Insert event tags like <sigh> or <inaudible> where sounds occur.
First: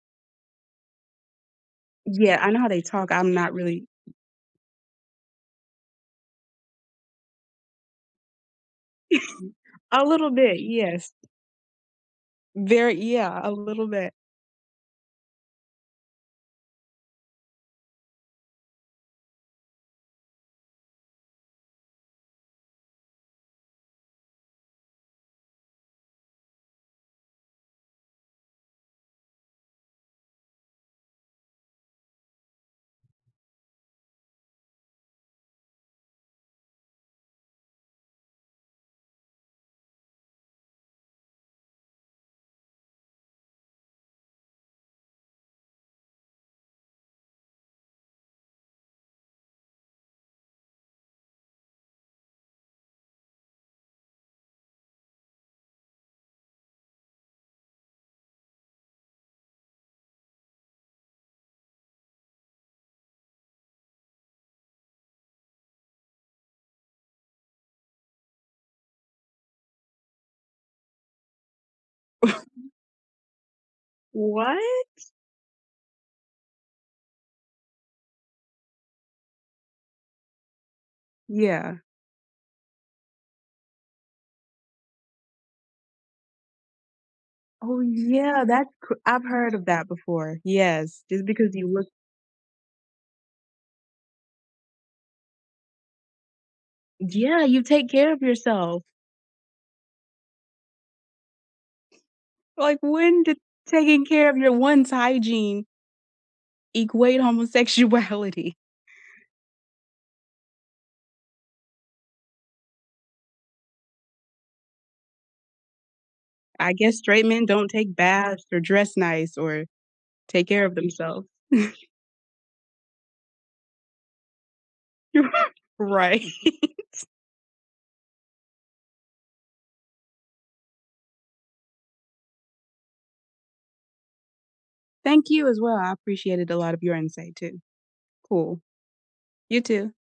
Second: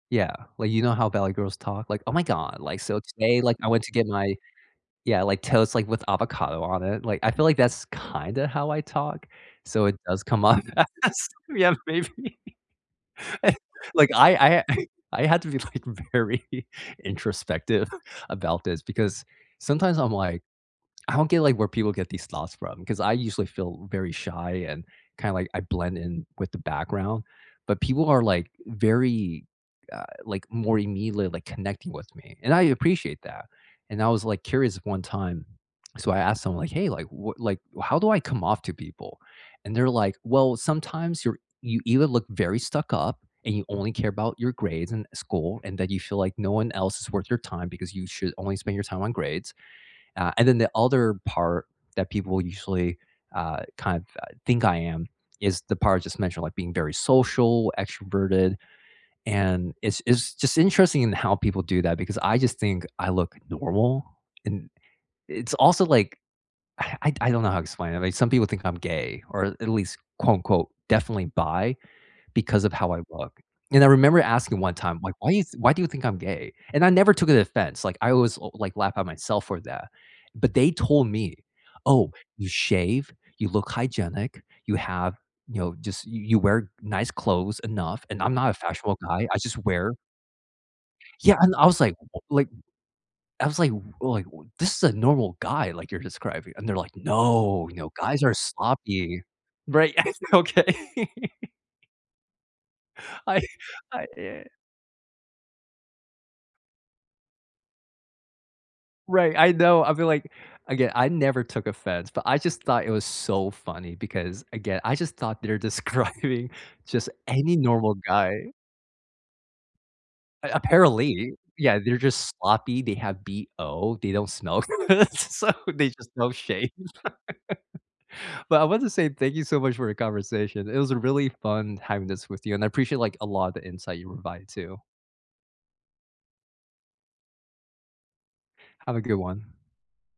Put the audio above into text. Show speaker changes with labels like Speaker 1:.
Speaker 1: Yeah, like, you know how valley girls talk? Like, "Oh my
Speaker 2: Yeah, I know
Speaker 1: god,
Speaker 2: how they
Speaker 1: like, so
Speaker 2: talk, I'm
Speaker 1: today,
Speaker 2: not
Speaker 1: like, I went
Speaker 2: really
Speaker 1: to get my" yeah, "Like, toast, like, with avocado on it." Like, I feel like that's, kinda how I talk?
Speaker 2: <chuckles>
Speaker 1: So, it
Speaker 2: A
Speaker 1: does
Speaker 2: little
Speaker 1: come
Speaker 2: bit,
Speaker 1: up.
Speaker 2: yes.
Speaker 1: <laughs> Yeah, maybe.
Speaker 2: Very yeah, a
Speaker 1: <chuckles>
Speaker 2: little
Speaker 1: Like,
Speaker 2: bit.
Speaker 1: I I ha <chuckles> I had to be, like, very introspective <chuckles> about this because, sometimes, I'm like I don't get, like, where people get these thoughts from, 'cause I usually feel very shy and, kinda, like I blend in with the background, but people are, like, very, uh, like, more immediately, like, connecting with me, and I appreciate that, and, I was, like, curious one time, so I asked someone like, "Hey," like, "what like, how do I come off to people?" and, they're like, "Well, sometimes you're you either look very stuck up and you only care about your grades and school, and that you feel like no one else is worth your time, because you should only spend your time on grades." Uh, and then the other part that people usually, uh, kind of, uh, think I am, is the part I just mentioned, like, being very social, extroverted, and, it's it's just interesting in how people do that, because I just think I look normal, and it's also, like, <sighs> I I don't know how to explain it, like, some people think I'm gay or, at least, quote unquote, "definitely bi", because
Speaker 2: <chuckles>
Speaker 1: of how I look, and, I remember asking
Speaker 2: What?
Speaker 1: one time, "Like, why is why do why do you think I'm gay?" And I never took it offense, like, I always l like, laugh at myself for that. But, they told me,
Speaker 2: Yeah.
Speaker 1: "Oh, you shave, you look hygienic, you have" you know, just "You you wear nice clothes
Speaker 2: Oh,
Speaker 1: enough," and I'm
Speaker 2: yeah,
Speaker 1: not a
Speaker 2: that c
Speaker 1: fashionable guy,
Speaker 2: I've
Speaker 1: I
Speaker 2: heard
Speaker 1: just
Speaker 2: of that
Speaker 1: wear
Speaker 2: before, yes, just
Speaker 1: Yeah,
Speaker 2: because
Speaker 1: and I
Speaker 2: you
Speaker 1: was
Speaker 2: look
Speaker 1: like like I was like or, like, "This is a normal guy," like, "you're describing," and, they're like,
Speaker 2: D yeah, you
Speaker 1: "No," you
Speaker 2: take
Speaker 1: know,
Speaker 2: care of
Speaker 1: "guys are
Speaker 2: yourself.
Speaker 1: sloppy." Right, <laughs> "Okay?" <laughs>
Speaker 2: Like, when did
Speaker 1: I I
Speaker 2: taking care of
Speaker 1: yeah.
Speaker 2: your one's hygiene equate homosexuality?
Speaker 1: Right, I know, I feel like again, I never took offense, but I just thought it was so funny because, again, I just thought they're describing
Speaker 2: I guess
Speaker 1: just
Speaker 2: straight men
Speaker 1: any
Speaker 2: don't take
Speaker 1: normal
Speaker 2: baths,
Speaker 1: guy.
Speaker 2: or dress nice, or take
Speaker 1: A
Speaker 2: care of themselves.
Speaker 1: apparently, yeah,
Speaker 2: <chuckles>
Speaker 1: they're just sloppy, they have BO, they don't smell good,
Speaker 2: <laughs>
Speaker 1: so they just,
Speaker 2: Right?
Speaker 1: don't shave. <laughs> But, I want to say thank you so much for our conversation, it was really fun having this with you, and I appreciate, like, a lot of the insight you provide, too.
Speaker 2: Thank you, as well, I appreciated a lot of your insight, too. Cool.
Speaker 1: Have a good one.
Speaker 2: You too.